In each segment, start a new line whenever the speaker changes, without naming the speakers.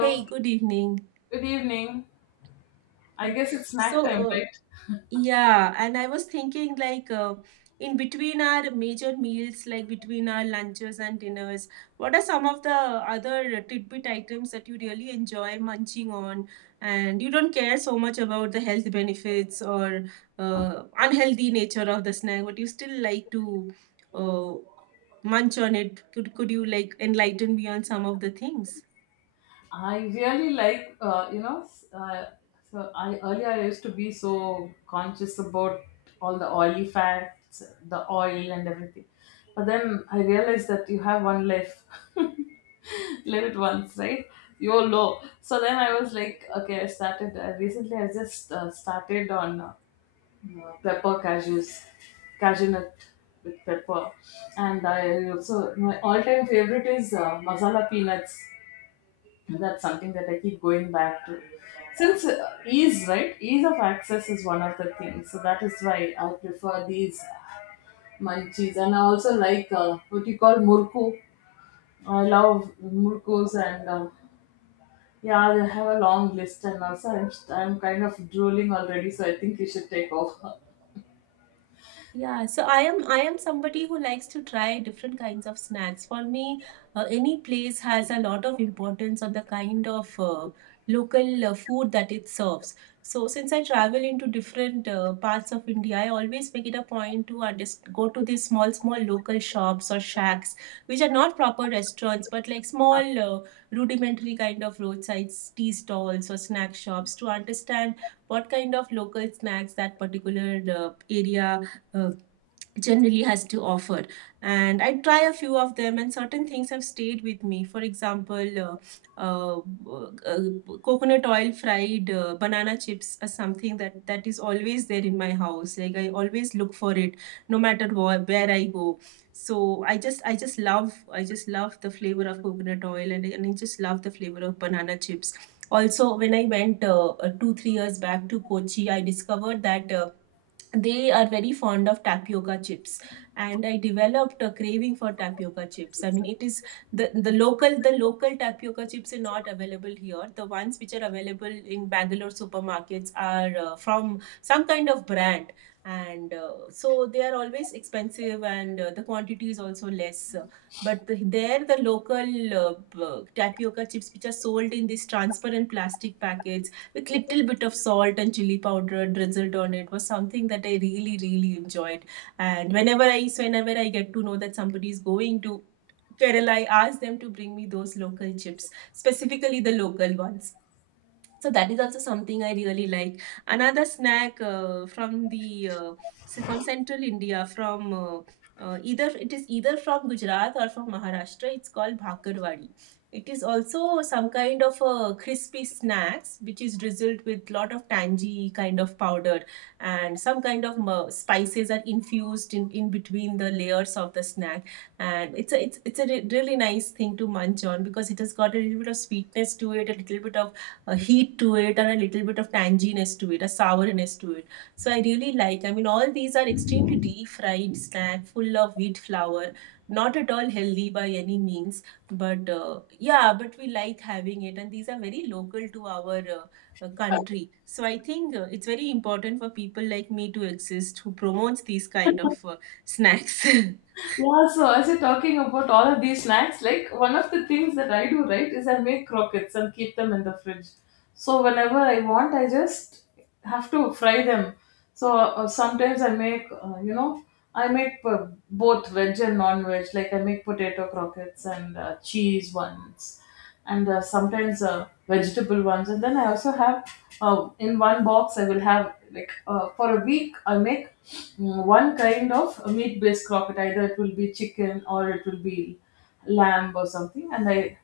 Hey, good evening.
good evening. I
Okay.
guess it's snack
So,
time,
uh,
right?
yeah, and I was thinking in between our major meals, like between our lunches and dinners, what are some of the other tidbit items that you really enjoy munching on, and you don't care so much about the health benefits or unhealthy nature of the snack, but you still like to uh, munch on it? Could you like enlighten me on some of the things?
I really like, so I earlier I used to be so conscious about all the oily fats, the oil and everything. But then I realized that you have one life. Live it once, right? YOLO. So then I was like, okay, I started recently. I just started on. Pepper cashews, cashew nut with pepper. And I also, my all time favorite is masala peanuts. That's something that I keep going back to. Since ease, right? Ease of access is one of the things. So that is why I prefer these munchies. And I also like what you call murku. I love murkus and yeah, I have a long list. And also, I'm kind of drooling already, so I think you should take off.
Yeah, so I am somebody who likes to try different kinds of snacks. For me, any place has a lot of importance on the kind of local food that it serves. So since I travel into different parts of India, I always make it a point to underst go to these small local shops or shacks, which are not proper restaurants, but like small rudimentary kind of roadside tea stalls or snack shops to understand what kind of local snacks that particular area uh, generally has to offer. And I try a few of them, and certain things have stayed with me. For example, uh, uh, coconut oil fried banana chips are something that is always there in my house. Like, I always look for it no matter where I go. So I just love, I just love the flavor of coconut oil, and I just love the flavor of banana chips. Also, when I went 2 3 years back to Kochi, I discovered that they are very fond of tapioca chips, and I developed a craving for tapioca chips. I mean, it is, the local tapioca chips are not available here. The ones which are available in Bangalore supermarkets are from some kind of brand, and so they are always expensive, and the quantity is also less. But there, the local tapioca chips which are sold in these transparent plastic packets with little bit of salt and chili powder drizzled on it was something that I really really enjoyed. And whenever I get to know that somebody is going to Kerala, I ask them to bring me those local chips, specifically the local ones. So that is also something I really like. Another snack from the so from Central India, from either it is either from Gujarat or from Maharashtra. It's called bhakarwadi. It is also some kind of a crispy snacks which is drizzled with lot of tangy kind of powder, and some kind of spices are infused in between the layers of the snack. And it's a it's, it's a re- really nice thing to munch on, because it has got a little bit of sweetness to it, a little bit of a heat to it, and a little bit of tanginess to it, a sourness to it. So I really like, I mean, all these are extremely deep fried snack full of wheat flour, not at all healthy by any means, but yeah, but we like having it, and these are very local to our country. So I think it's very important for people like me to exist who promotes these kind of snacks.
Yeah, so as you're talking about all of these snacks, like one of the things that I do, right, is I make croquettes and keep them in the fridge. So whenever I want, I just have to fry them. So sometimes I make, I make both veg and non-veg. Like I make potato croquettes and cheese ones, and sometimes vegetable ones. And then I also have in one box. I will have like for a week. I make one kind of meat-based croquette. Either it will be chicken or it will be lamb or something, and I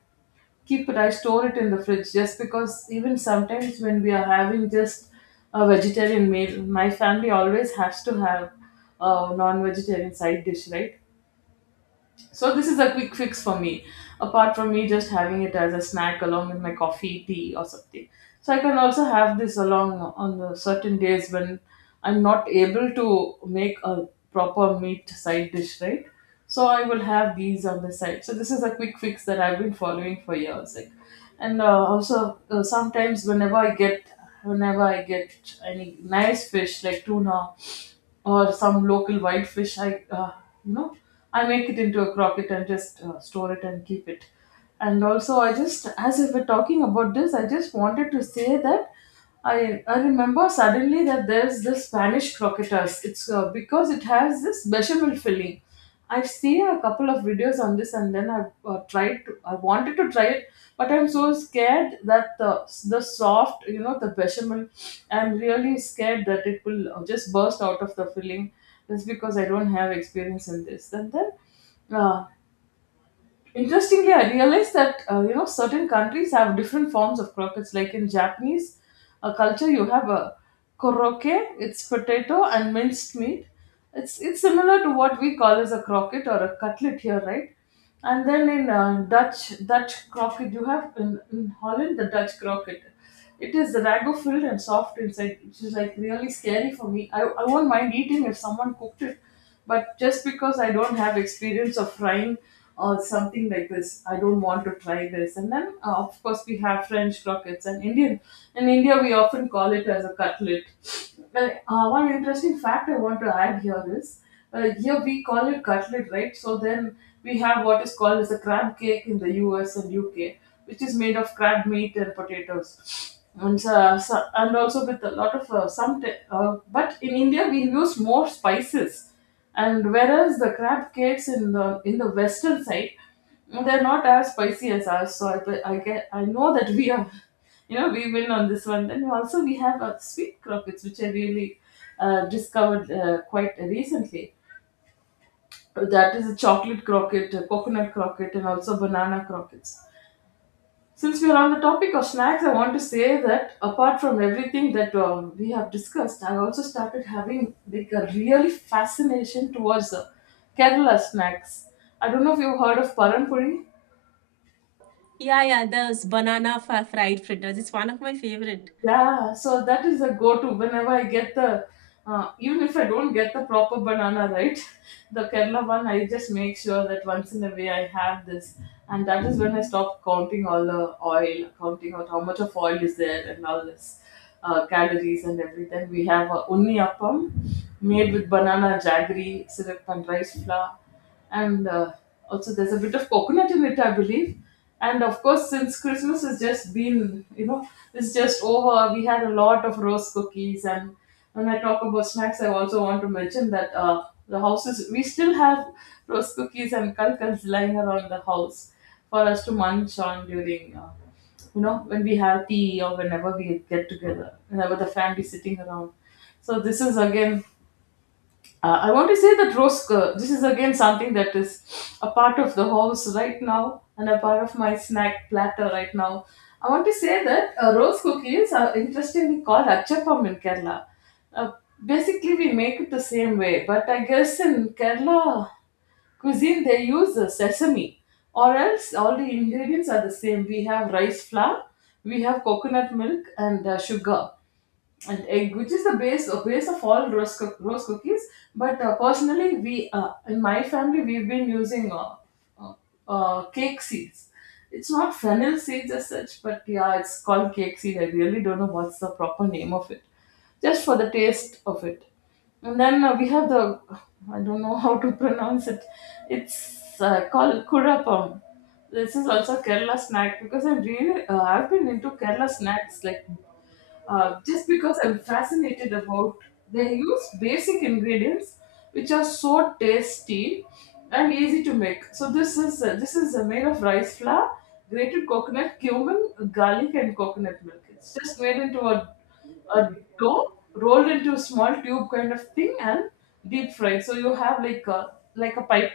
keep it, I store it in the fridge just because even sometimes when we are having just a vegetarian meal, my family always has to have a non vegetarian side dish, right? So this is a quick fix for me, apart from me just having it as a snack along with my coffee, tea, or something. So I can also have this along on the certain days when I'm not able to make a proper meat side dish, right? So I will have these on the side. So this is a quick fix that I've been following for years. Like, and also sometimes whenever I get any nice fish like tuna or some local wild fish I uh, you know I make it into a crocket and just store it and keep it. And also I just, as if we're talking about this, I just wanted to say that i I remember suddenly that there's this Spanish croquetas. It's because it has this bechamel filling. I've seen a couple of videos on this, and then I've tried to. I wanted to try it, but I'm so scared that the soft, the bechamel. I'm really scared that it will just burst out of the filling, just because I don't have experience in this. Uh, Interestingly, I realized that certain countries have different forms of croquettes. Like in Japanese culture, you have a koroke. It's potato and minced meat. It's similar to what we call as a croquette or a cutlet here, right? And then in Dutch croquette, you have in Holland the Dutch croquette. It is ragu filled and soft inside, which is like really scary for me. I won't mind eating if someone cooked it, but just because I don't have experience of frying or something like this, I don't want to try this. Of course, we have French croquettes and Indian. In India, we often call it as a cutlet. Well, one interesting fact I want to add here is here we call it cutlet, right? So then we have what is called as a crab cake in the US and UK, which is made of crab meat and potatoes. And, also with a lot of but in India we use more spices, and whereas the crab cakes in the western side they're not as spicy as ours. So I know that we are, we win on this one. Then also we have sweet crockets, which I really discovered quite recently. That is a chocolate croquette, a coconut croquette, and also banana croquettes. Since we are on the topic of snacks, I want to say that apart from everything that we have discussed, I also started having like a really fascination towards Kerala snacks. I don't know if you've heard of Paranpuri.
Yeah, yeah, those banana fried fritters. It's one of my favorite.
Yeah, so that is a go-to whenever I get the, even if I don't get the proper banana, right? The Kerala one, I just make sure that once in a way I have this, and that is when I stop counting all the oil, counting out how much of oil is there and all this, calories and everything. We have a unni appam made with banana jaggery, syrup and rice flour and also there's a bit of coconut in it, I believe. And of course, since Christmas has just been, it's just over, we had a lot of rose cookies. And when I talk about snacks, I also want to mention that the houses we still have rose cookies and kalkals lying around the house for us to munch on during. When we have tea or whenever we get together, whenever the family sitting around. So this is again I want to say that this is again something that is a part of the house right now and a part of my snack platter right now. I want to say that rose cookies are interestingly called achappam in Kerala. Uh, basically, we make it the same way, but I guess in Kerala cuisine they use sesame, or else all the ingredients are the same. We have rice flour, we have coconut milk, and sugar and egg, which is the base of all rose cookies. But personally, we in my family we've been using uh, cake seeds. It's not fennel seeds as such, but yeah, it's called cake seed. I really don't know what's the proper name of it, just for the taste of it. And then we have the, I don't know, how to pronounce it. It's called kurapam. This is also Kerala snack because I'm really I've been into Kerala snacks like just because I'm fascinated about they use basic ingredients which are so tasty and easy to make. So this is made of rice flour, grated coconut, cumin, garlic, and coconut milk. It's just made into a dough rolled into a small tube kind of thing and deep fried. So you have like a pipe.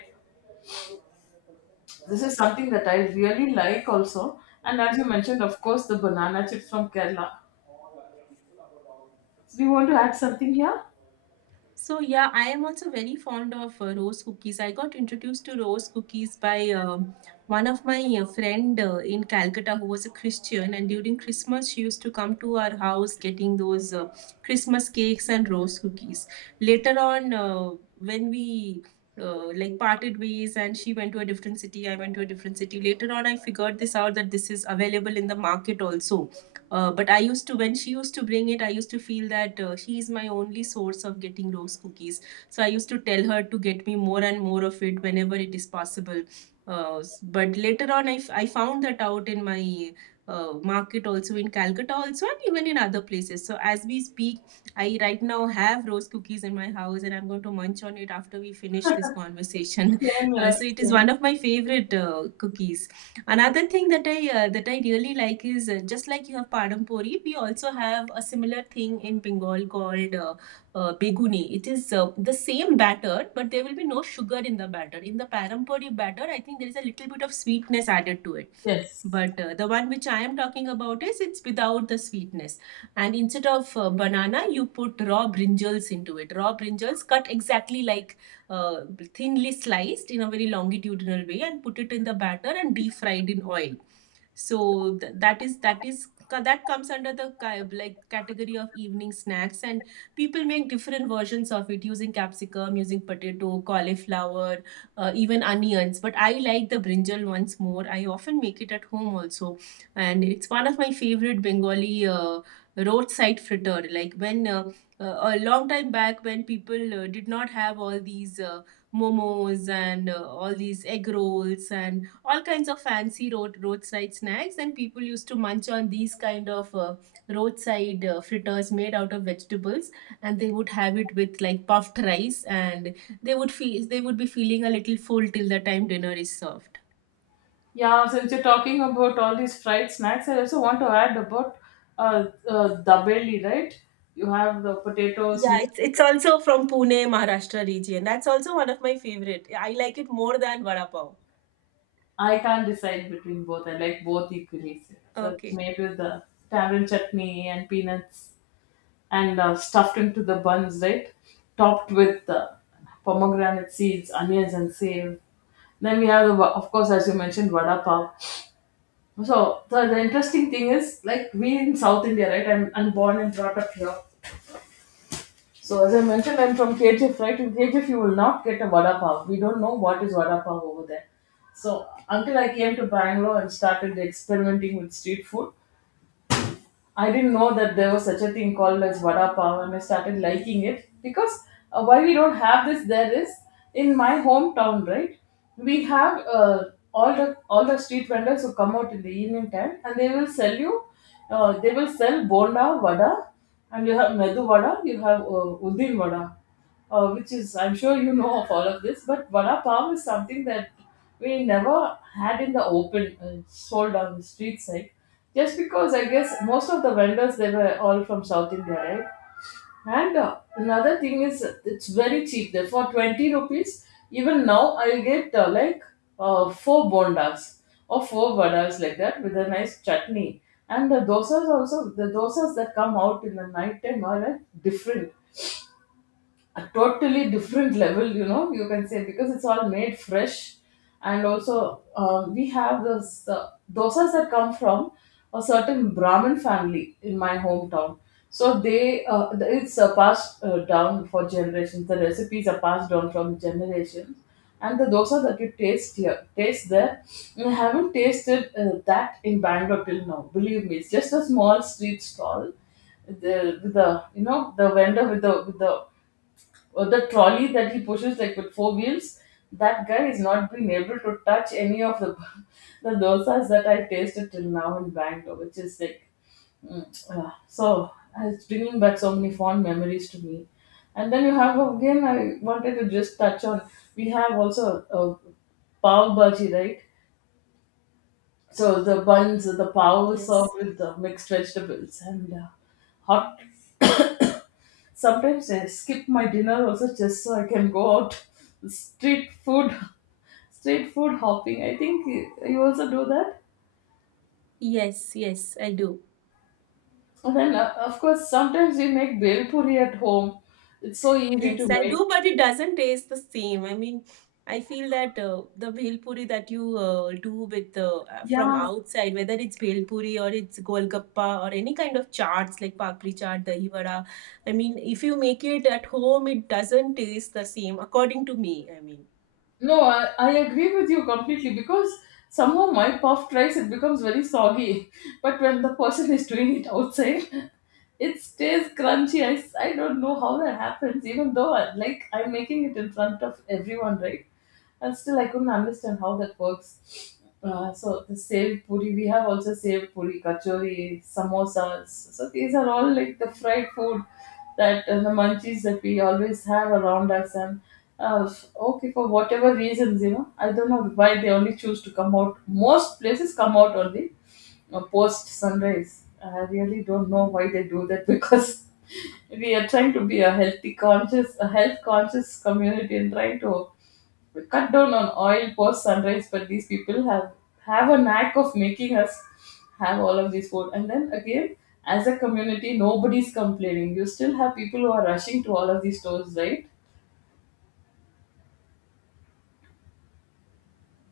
This is something that I really like also. And as you mentioned, of course, the banana chips from Kerala. So do you want to add something here?
So yeah, I am also very fond of rose cookies. I got introduced to rose cookies by one of my friend in Calcutta, who was a Christian, and during Christmas she used to come to our house getting those Christmas cakes and rose cookies. Later on, when we like parted ways, and she went to a different city, I went to a different city. Later on, I figured this out that this is available in the market also, but I used to, when she used to bring it, I used to feel that she is my only source of getting rose cookies. So I used to tell her to get me more and more of it whenever it is possible. But later on, I found that out in my market also, in Calcutta also, and even in other places. So as we speak, I right now have rose cookies in my house, and I'm going to munch on it after we finish this conversation.
Same here,
So it is
same.
one of my favorite cookies. Another thing that I really like is just like you have Padampori, we also have a similar thing in Bengal called Beguni. It is the same batter, but there will be no sugar in the batter. In the Padampori batter, I think there is a little bit of sweetness added to it.
Yes.
But the one which I am talking about is, it's without the sweetness. And instead of banana, you put raw brinjals into it. Raw brinjals cut exactly like uh, thinly sliced in a very longitudinal way, and put it in the batter and deep fried in oil. So that is that comes under the like category of evening snacks, and people make different versions of it using capsicum, using potato, cauliflower, even onions. But I like the brinjal ones more. I often make it at home also, and it's one of my favorite Bengali roadside fritter. Like, when a long time back, when people did not have all these momos and all these egg rolls and all kinds of fancy roadside snacks, and people used to munch on these kind of roadside fritters made out of vegetables, and they would have it with like puffed rice, and they would be feeling a little full till the time dinner is served.
Yeah, since you're talking about all these fried snacks, I also want to add about dabeli, right? You have the potatoes
Yeah,
mixed.
it's also from Pune, Maharashtra region. That's also one of my favorite. I like it more than vada pav.
I can't decide between both. I like both equally. So it's
Okay.
made with the tamarind chutney and peanuts and stuffed into the buns, right? Topped with pomegranate seeds, onions, and save. Then we have, of course, as you mentioned, vada pav. So the interesting thing is like we in South India, right? I'm born and brought up here. So as I mentioned, I'm from KGF, right? In KGF, you will not get a vada pav. We don't know what is vada pav over there. So until I came to Bangalore and started experimenting with street food, I didn't know that there was such a thing called as vada pav, and I started liking it because why we don't have this there is in my hometown, right? We have all the street vendors who come out in the evening time, and they will sell you. They will sell bonda vada, and you have medu vada, you have udin vada which is I'm sure you know of all of this, but vada pav is something that we never had in the open sold on the street side, just because I guess most of the vendors they were all from South India, right? And another thing is it's very cheap. There for 20 rupees, even now I'll get like four bondas or four vadas like that with a nice chutney. And the dosas also, the dosas that come out in the night time are like, different a totally different level, you can say, because it's all made fresh. And also, we have those dosas that come from a certain Brahmin family in my hometown. So it's passed down for generations. The recipes are passed down from generations, and the dosa that you taste here, taste there, I haven't tasted that in Bangalore till now. Believe me, it's just a small street stall, the with the you know the vendor with the trolley that he pushes, like, with four wheels. That guy is not been able to touch any of the the dosas that I tasted till now in Bangalore, which is like mm, so it's bringing back so many fond memories to me. And then you have, again, I wanted to just touch on, we have also a pav bhaji, right? So the buns, the pav is
Yes.
served with the mixed vegetables and hot. Sometimes I skip my dinner also just so I can go out street food, street food hopping. I think you also do that.
Yes, yes, I do.
And then of course sometimes we make bel puri at home. It's so easy
Yes,
to
I
make.
do, but it doesn't taste the same. I mean, I feel that the bhel puri that you do with from
Yeah,
outside, whether it's bhel puri or it's golgappa or any kind of chaats like papri chaat, dahi vada, I mean, if you make it at home, it doesn't taste the same, according to me. I mean.
no, I agree with you completely, because somehow my puffed rice it becomes very soggy, but when the person is doing it outside, it stays crunchy. I don't know how that happens, even though I, like, I'm making it in front of everyone, right? And still I couldn't understand how that works. So the saved puri, we have also saved puri, kachori, samosas. So these are all like the fried food that, the munchies that we always have around us. And uh, okay, for whatever reasons, you know, I don't know why they only choose to come out. Most places come out only post sunrise. I really don't know why they do that because we are trying to be a health conscious community, and trying to, we cut down on oil post sunrise, but these people have a knack of making us have all of this food. And then again, as a community, nobody's complaining. You still have people who are rushing to all of these stores, right?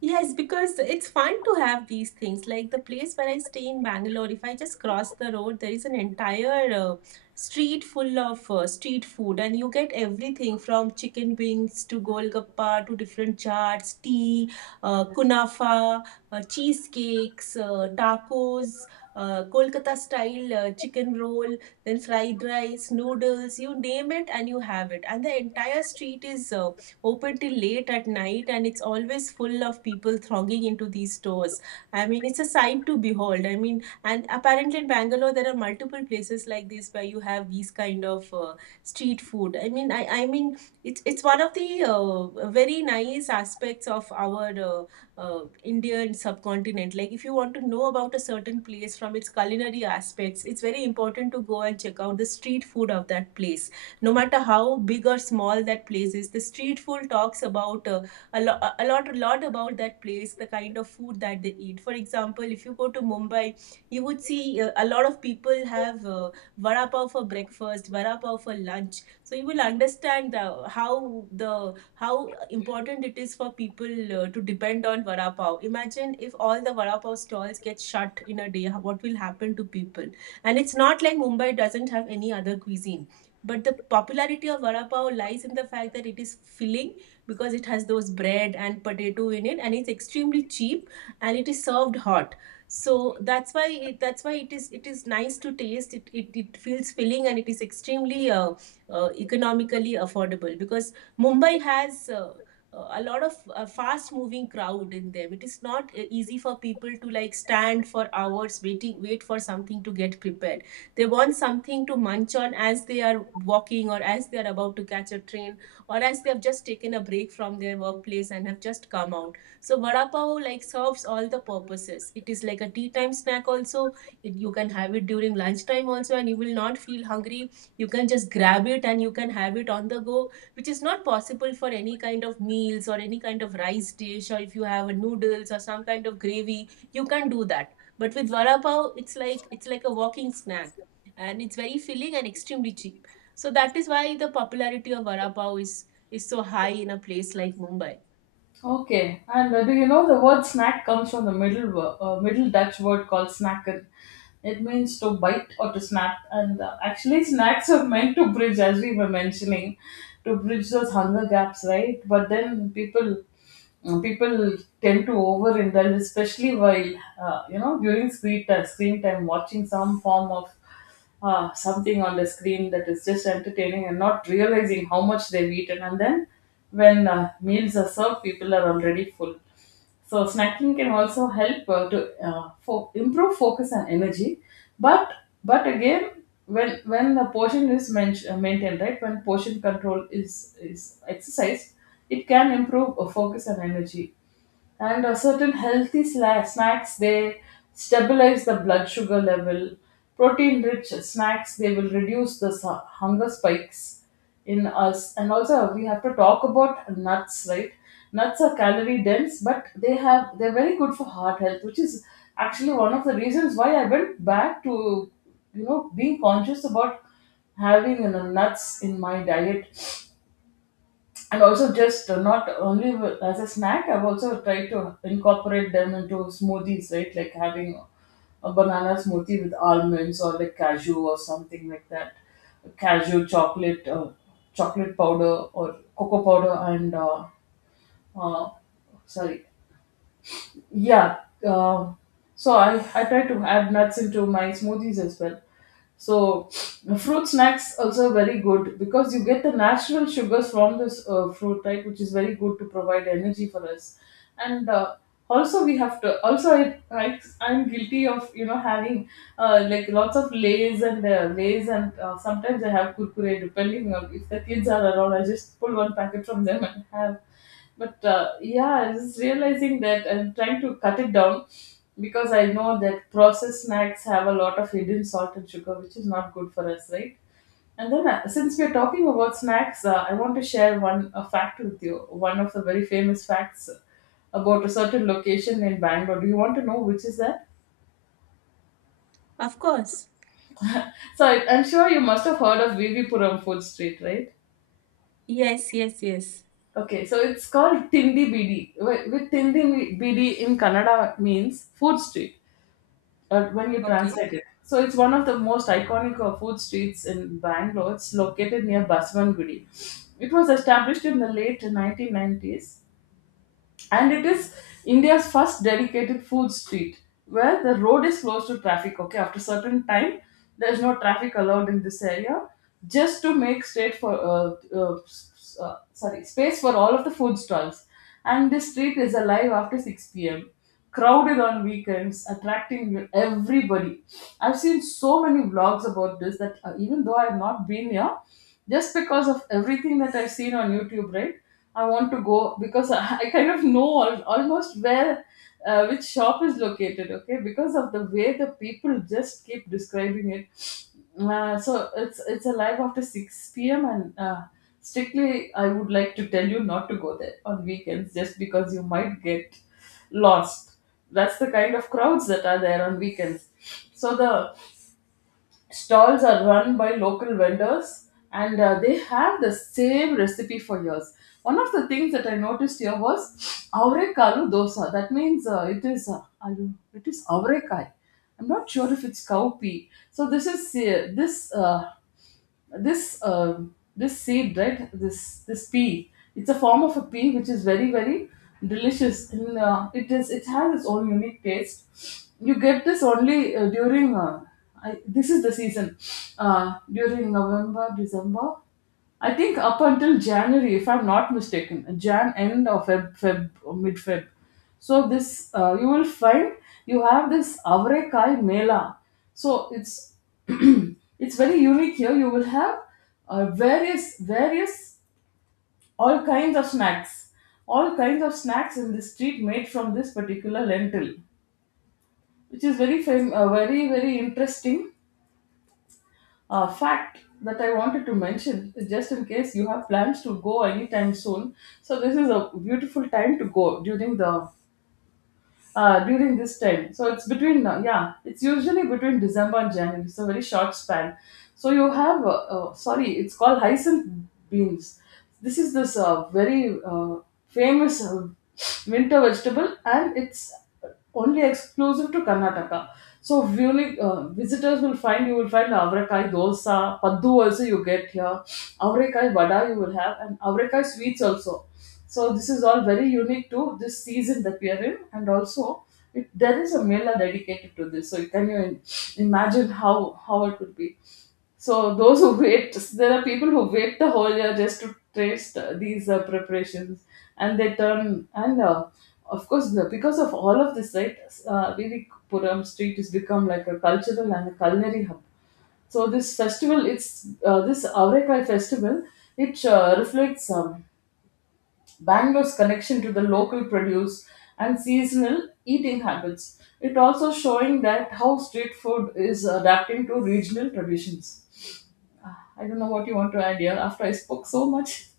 Yes, because it's fun to have these things. Like the place where I stay in Bangalore, if I just cross the road, there is an entire street full of street food, and you get everything from chicken wings to golgappa to different chaats, tea, kunafa, cheesecakes, tacos, Kolkata style chicken roll, then fried rice, noodles, you name it, and you have it. And the entire street is open till late at night, and it's always full of people thronging into these stores. I mean, it's a sight to behold. I mean, and apparently in Bangalore, there are multiple places like this where you have these kind of street food. I mean, it's one of the very nice aspects of our Indian subcontinent. Like, if you want to know about a certain place from its culinary aspects, it's very important to go and check out the street food of that place, no matter how big or small that place is. The street food talks about a lot, a lot, about that place, the kind of food that they eat. For example, if you go to Mumbai, you would see a lot of people have vada pav for breakfast, vada pav for lunch. So you will understand how the how important it is for people to depend on vada pav. Imagine if all the vada pav stalls get shut in a day, what will happen to people. And it's not like Mumbai doesn't have any other cuisine, but the popularity of vada pav lies in the fact that it is filling, because it has those bread and potato in it, and it's extremely cheap, and it is served hot. So that's why that's why it is nice to taste. It feels filling, and it is extremely economically affordable, because Mumbai has. A lot of fast moving crowd in them. It is not easy for people to like stand for hours wait for something to get prepared. They want something to munch on as they are walking, or as they are about to catch a train, or as they have just taken a break from their workplace and have just come out. So vada pav like serves all the purposes. It is like a tea time snack also. It, you can have it during lunchtime also and you will not feel hungry. You can just grab it and you can have it on the go, which is not possible for any kind of meals or any kind of rice dish or if you have a noodles or some kind of gravy, you can't do that. But with vada pav, it's like a walking snack and it's very filling and extremely cheap. So that is why the popularity of vada pav is so high in a place like Mumbai.
Okay, and do you know the word snack comes from the Middle Dutch word called snacken? It means to bite or to snap, and actually, snacks are meant to bridge, as we were mentioning, to bridge those hunger gaps, right? But then people tend to overindulge, especially while, during screen time, watching some form of, something on the screen that is just entertaining and not realizing how much they've eaten. And then when meals are served, people are already full. So snacking can also help, to improve focus and energy, but again, when the portion is maintained, right? When portion control is exercised, it can improve focus and energy, and certain snacks, they stabilize the blood sugar level. Protein rich snacks, they will reduce the hunger spikes in us. And also we have to talk about nuts, right? Nuts are calorie dense, but they're very good for heart health, which is actually one of the reasons why I went back to, being conscious about having, nuts in my diet. And also, just not only as a snack, I've also tried to incorporate them into smoothies, right, like having a banana smoothie with almonds or like cashew or something like that. Cashew, chocolate powder or cocoa powder, and uh, sorry. Yeah. Um, so I try to add nuts into my smoothies as well. So fruit snacks also very good, because you get the natural sugars from this fruit, right? Which is very good to provide energy for us. And also we have to also, I'm guilty of, having like lots of lays, and lays, and sometimes I have kurkure, depending on if the kids are around. I just pull one packet from them and have. But yeah, I was realizing that I'm trying to cut it down, because I know that processed snacks have a lot of hidden salt and sugar, which is not good for us, right? And then since we're talking about snacks, I want to share one a fact with you, one of the very famous facts about a certain location in Bangalore. Do you want to know which is that?
Of course.
So, I'm sure you must have heard of VV Puram food street, right?
Yes, yes, yes.
Okay, so it's called Tindi Bidi. With Tindi Bidi in Kannada means food street, when you
Okay.
translate it. So it's one of the most iconic food streets in Bangalore. It's located near Baswangudi. It was established in the late 1990s, and it is India's first dedicated food street, where the road is closed to traffic, okay, after certain time. There's no traffic allowed in this area, just to make state for s- s- sorry space for all of the food stalls. And this street is alive after 6 p.m., crowded on weekends, attracting everybody. I've seen so many vlogs about this that, even though I've not been here, just because of everything that I've seen on YouTube, right? I want to go because I kind of know almost where, which shop is located, okay? Because of the way the people just keep describing it. So it's a live after 6 p.m., and strictly, I would like to tell you not to go there on weekends, just because you might get lost. That's the kind of crowds that are there on weekends. So the stalls are run by local vendors, and they have the same recipe for years. One of the things that I noticed here was aurekalu dosa. That means, it is, it is aurekai. I'm not sure if it's cowpea. So this is, this uh, this seed, right? This pea, it's a form of a pea, which is very very delicious. And it has its own unique taste. You get this only, this is the season, during November, December. I think up until January, if I'm not mistaken, Jan end, or Feb, or mid Feb. So this, you will find you have this Avrekai Mela. So it's it's very unique here. You will have, various various all kinds of snacks, all kinds of snacks in the street made from this particular lentil, which is very very interesting fact that I wanted to mention, just in case you have plans to go anytime soon. So, this is a beautiful time to go during the during this time. So it's between, yeah, it's usually between December and January. It's a very short span. So you have, sorry, it's called hyacinth beans. This is this, very famous winter vegetable, and it's only exclusive to Karnataka. So, visitors will find, you will find avrakai dosa, paddu also you get here, avrakai vada you will have, and avrakai sweets also. So this is all very unique to this season that we are in, and also, there is a mela dedicated to this. So can you imagine how it would be? So those who wait, there are people who wait the whole year just to taste these preparations, and they turn, and of course, because of all of this, right? Really, Puram Street has become like a cultural and a culinary hub. So this festival, it's this Avrekai festival, it reflects, Bangalore's connection to the local produce and seasonal eating habits. It also showing that how street food is adapting to regional traditions. I don't know what you want to add here after I spoke so much.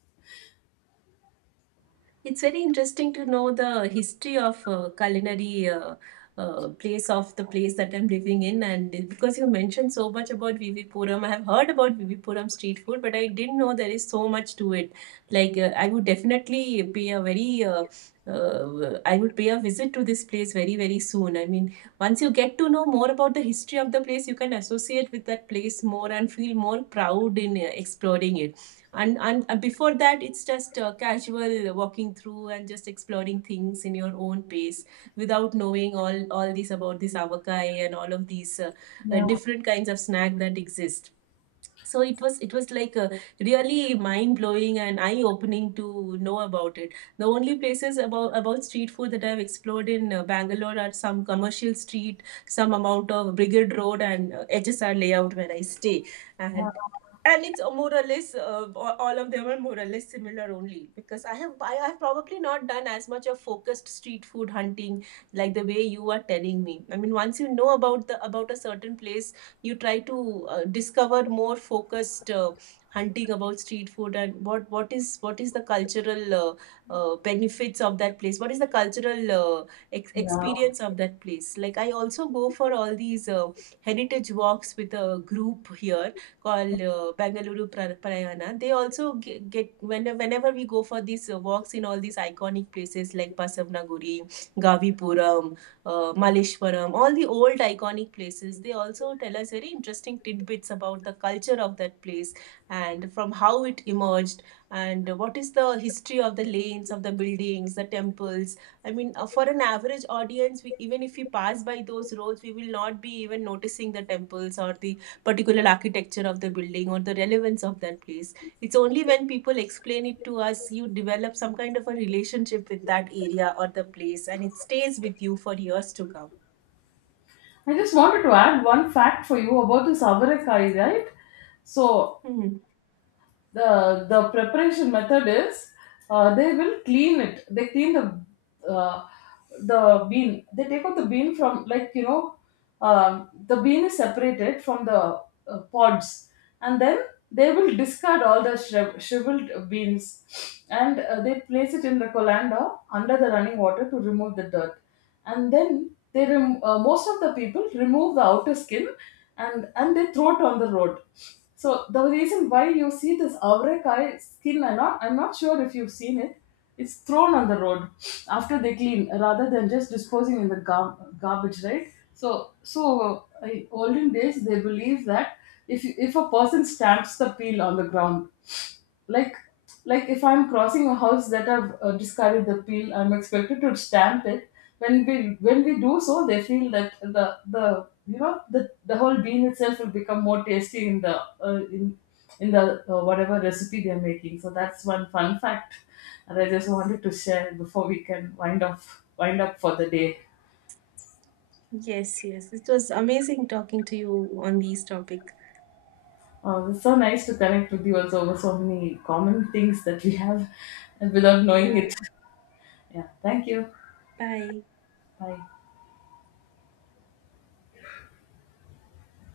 It's very interesting to know the history of culinary place of the place that I'm living in, and because you mentioned so much about Vivipuram, I have heard about Vivipuram street food, but I didn't know there is so much to it. Like I would definitely pay a very I would pay a visit to this place very, very soon. I mean, once you get to know more about the history of the place, you can associate with that place more and feel more proud in exploring it and before that it's just casual walking through and just exploring things in your own pace without knowing all this about this avakai and all of these
Yeah,
different kinds of snack that exist. So it was like a really mind blowing and eye opening to know about it. The only places about street food that I've explored in Bangalore are some commercial street, some amount of brigade road, and HSR layout where I stay. and and it's more or less all of them are more or less similar only because I have probably not done as much of focused street food hunting like the way you are telling me. I mean, once you know about the about a certain place you try to discover more focused hunting about street food and what is the cultural benefits of that place, what is the cultural
yeah.
experience of that place. Like I also go for all these heritage walks with a group here called Bangalore Prayana. They also get whenever we go for these walks in all these iconic places like Basavnaguri, Gavipuram, Maleshwaram, all the old iconic places. They also tell us very interesting tidbits about the culture of that place and from how it emerged and what is the history of the lanes, of the buildings, the temples. I mean, for an average audience, we, even if we pass by those roads, we will not be even noticing the temples or the particular architecture of the building or the relevance of that place. It's only when people explain it to us, you develop some kind of a relationship with that area or the place, and it stays with you for years to come.
I just wanted to add one fact for you about this avarakai, right? So
Hmm.
the preparation method is, they clean the uh, bean. They take out the bean from the bean is separated from the pods. And then they will discard all the shriveled beans, and they place it in the colander under the running water to remove the dirt. And then most of the people remove the outer skin, and they throw it on the road. So the reason why you see this avrakai skin or not, I'm not sure if you've seen it, it's thrown on the road after they clean, rather than just disposing in the garbage, right? So, in olden days they believe that if a person stamps the peel on the ground, like like, if I'm crossing a house that I've discarded the peel, I'm expected to stamp it. When we do so, they feel that the you know the whole bean itself will become more tasty uh, in in the whatever recipe they're making. So that's one fun fact that I just wanted to share before we can wind up for the day.
Yes, yes. It was amazing talking to you on this topic.
It's so nice to connect with you also over so many common things that we have, and without knowing
Yeah.
it. Yeah, thank you.
Bye.
Bye.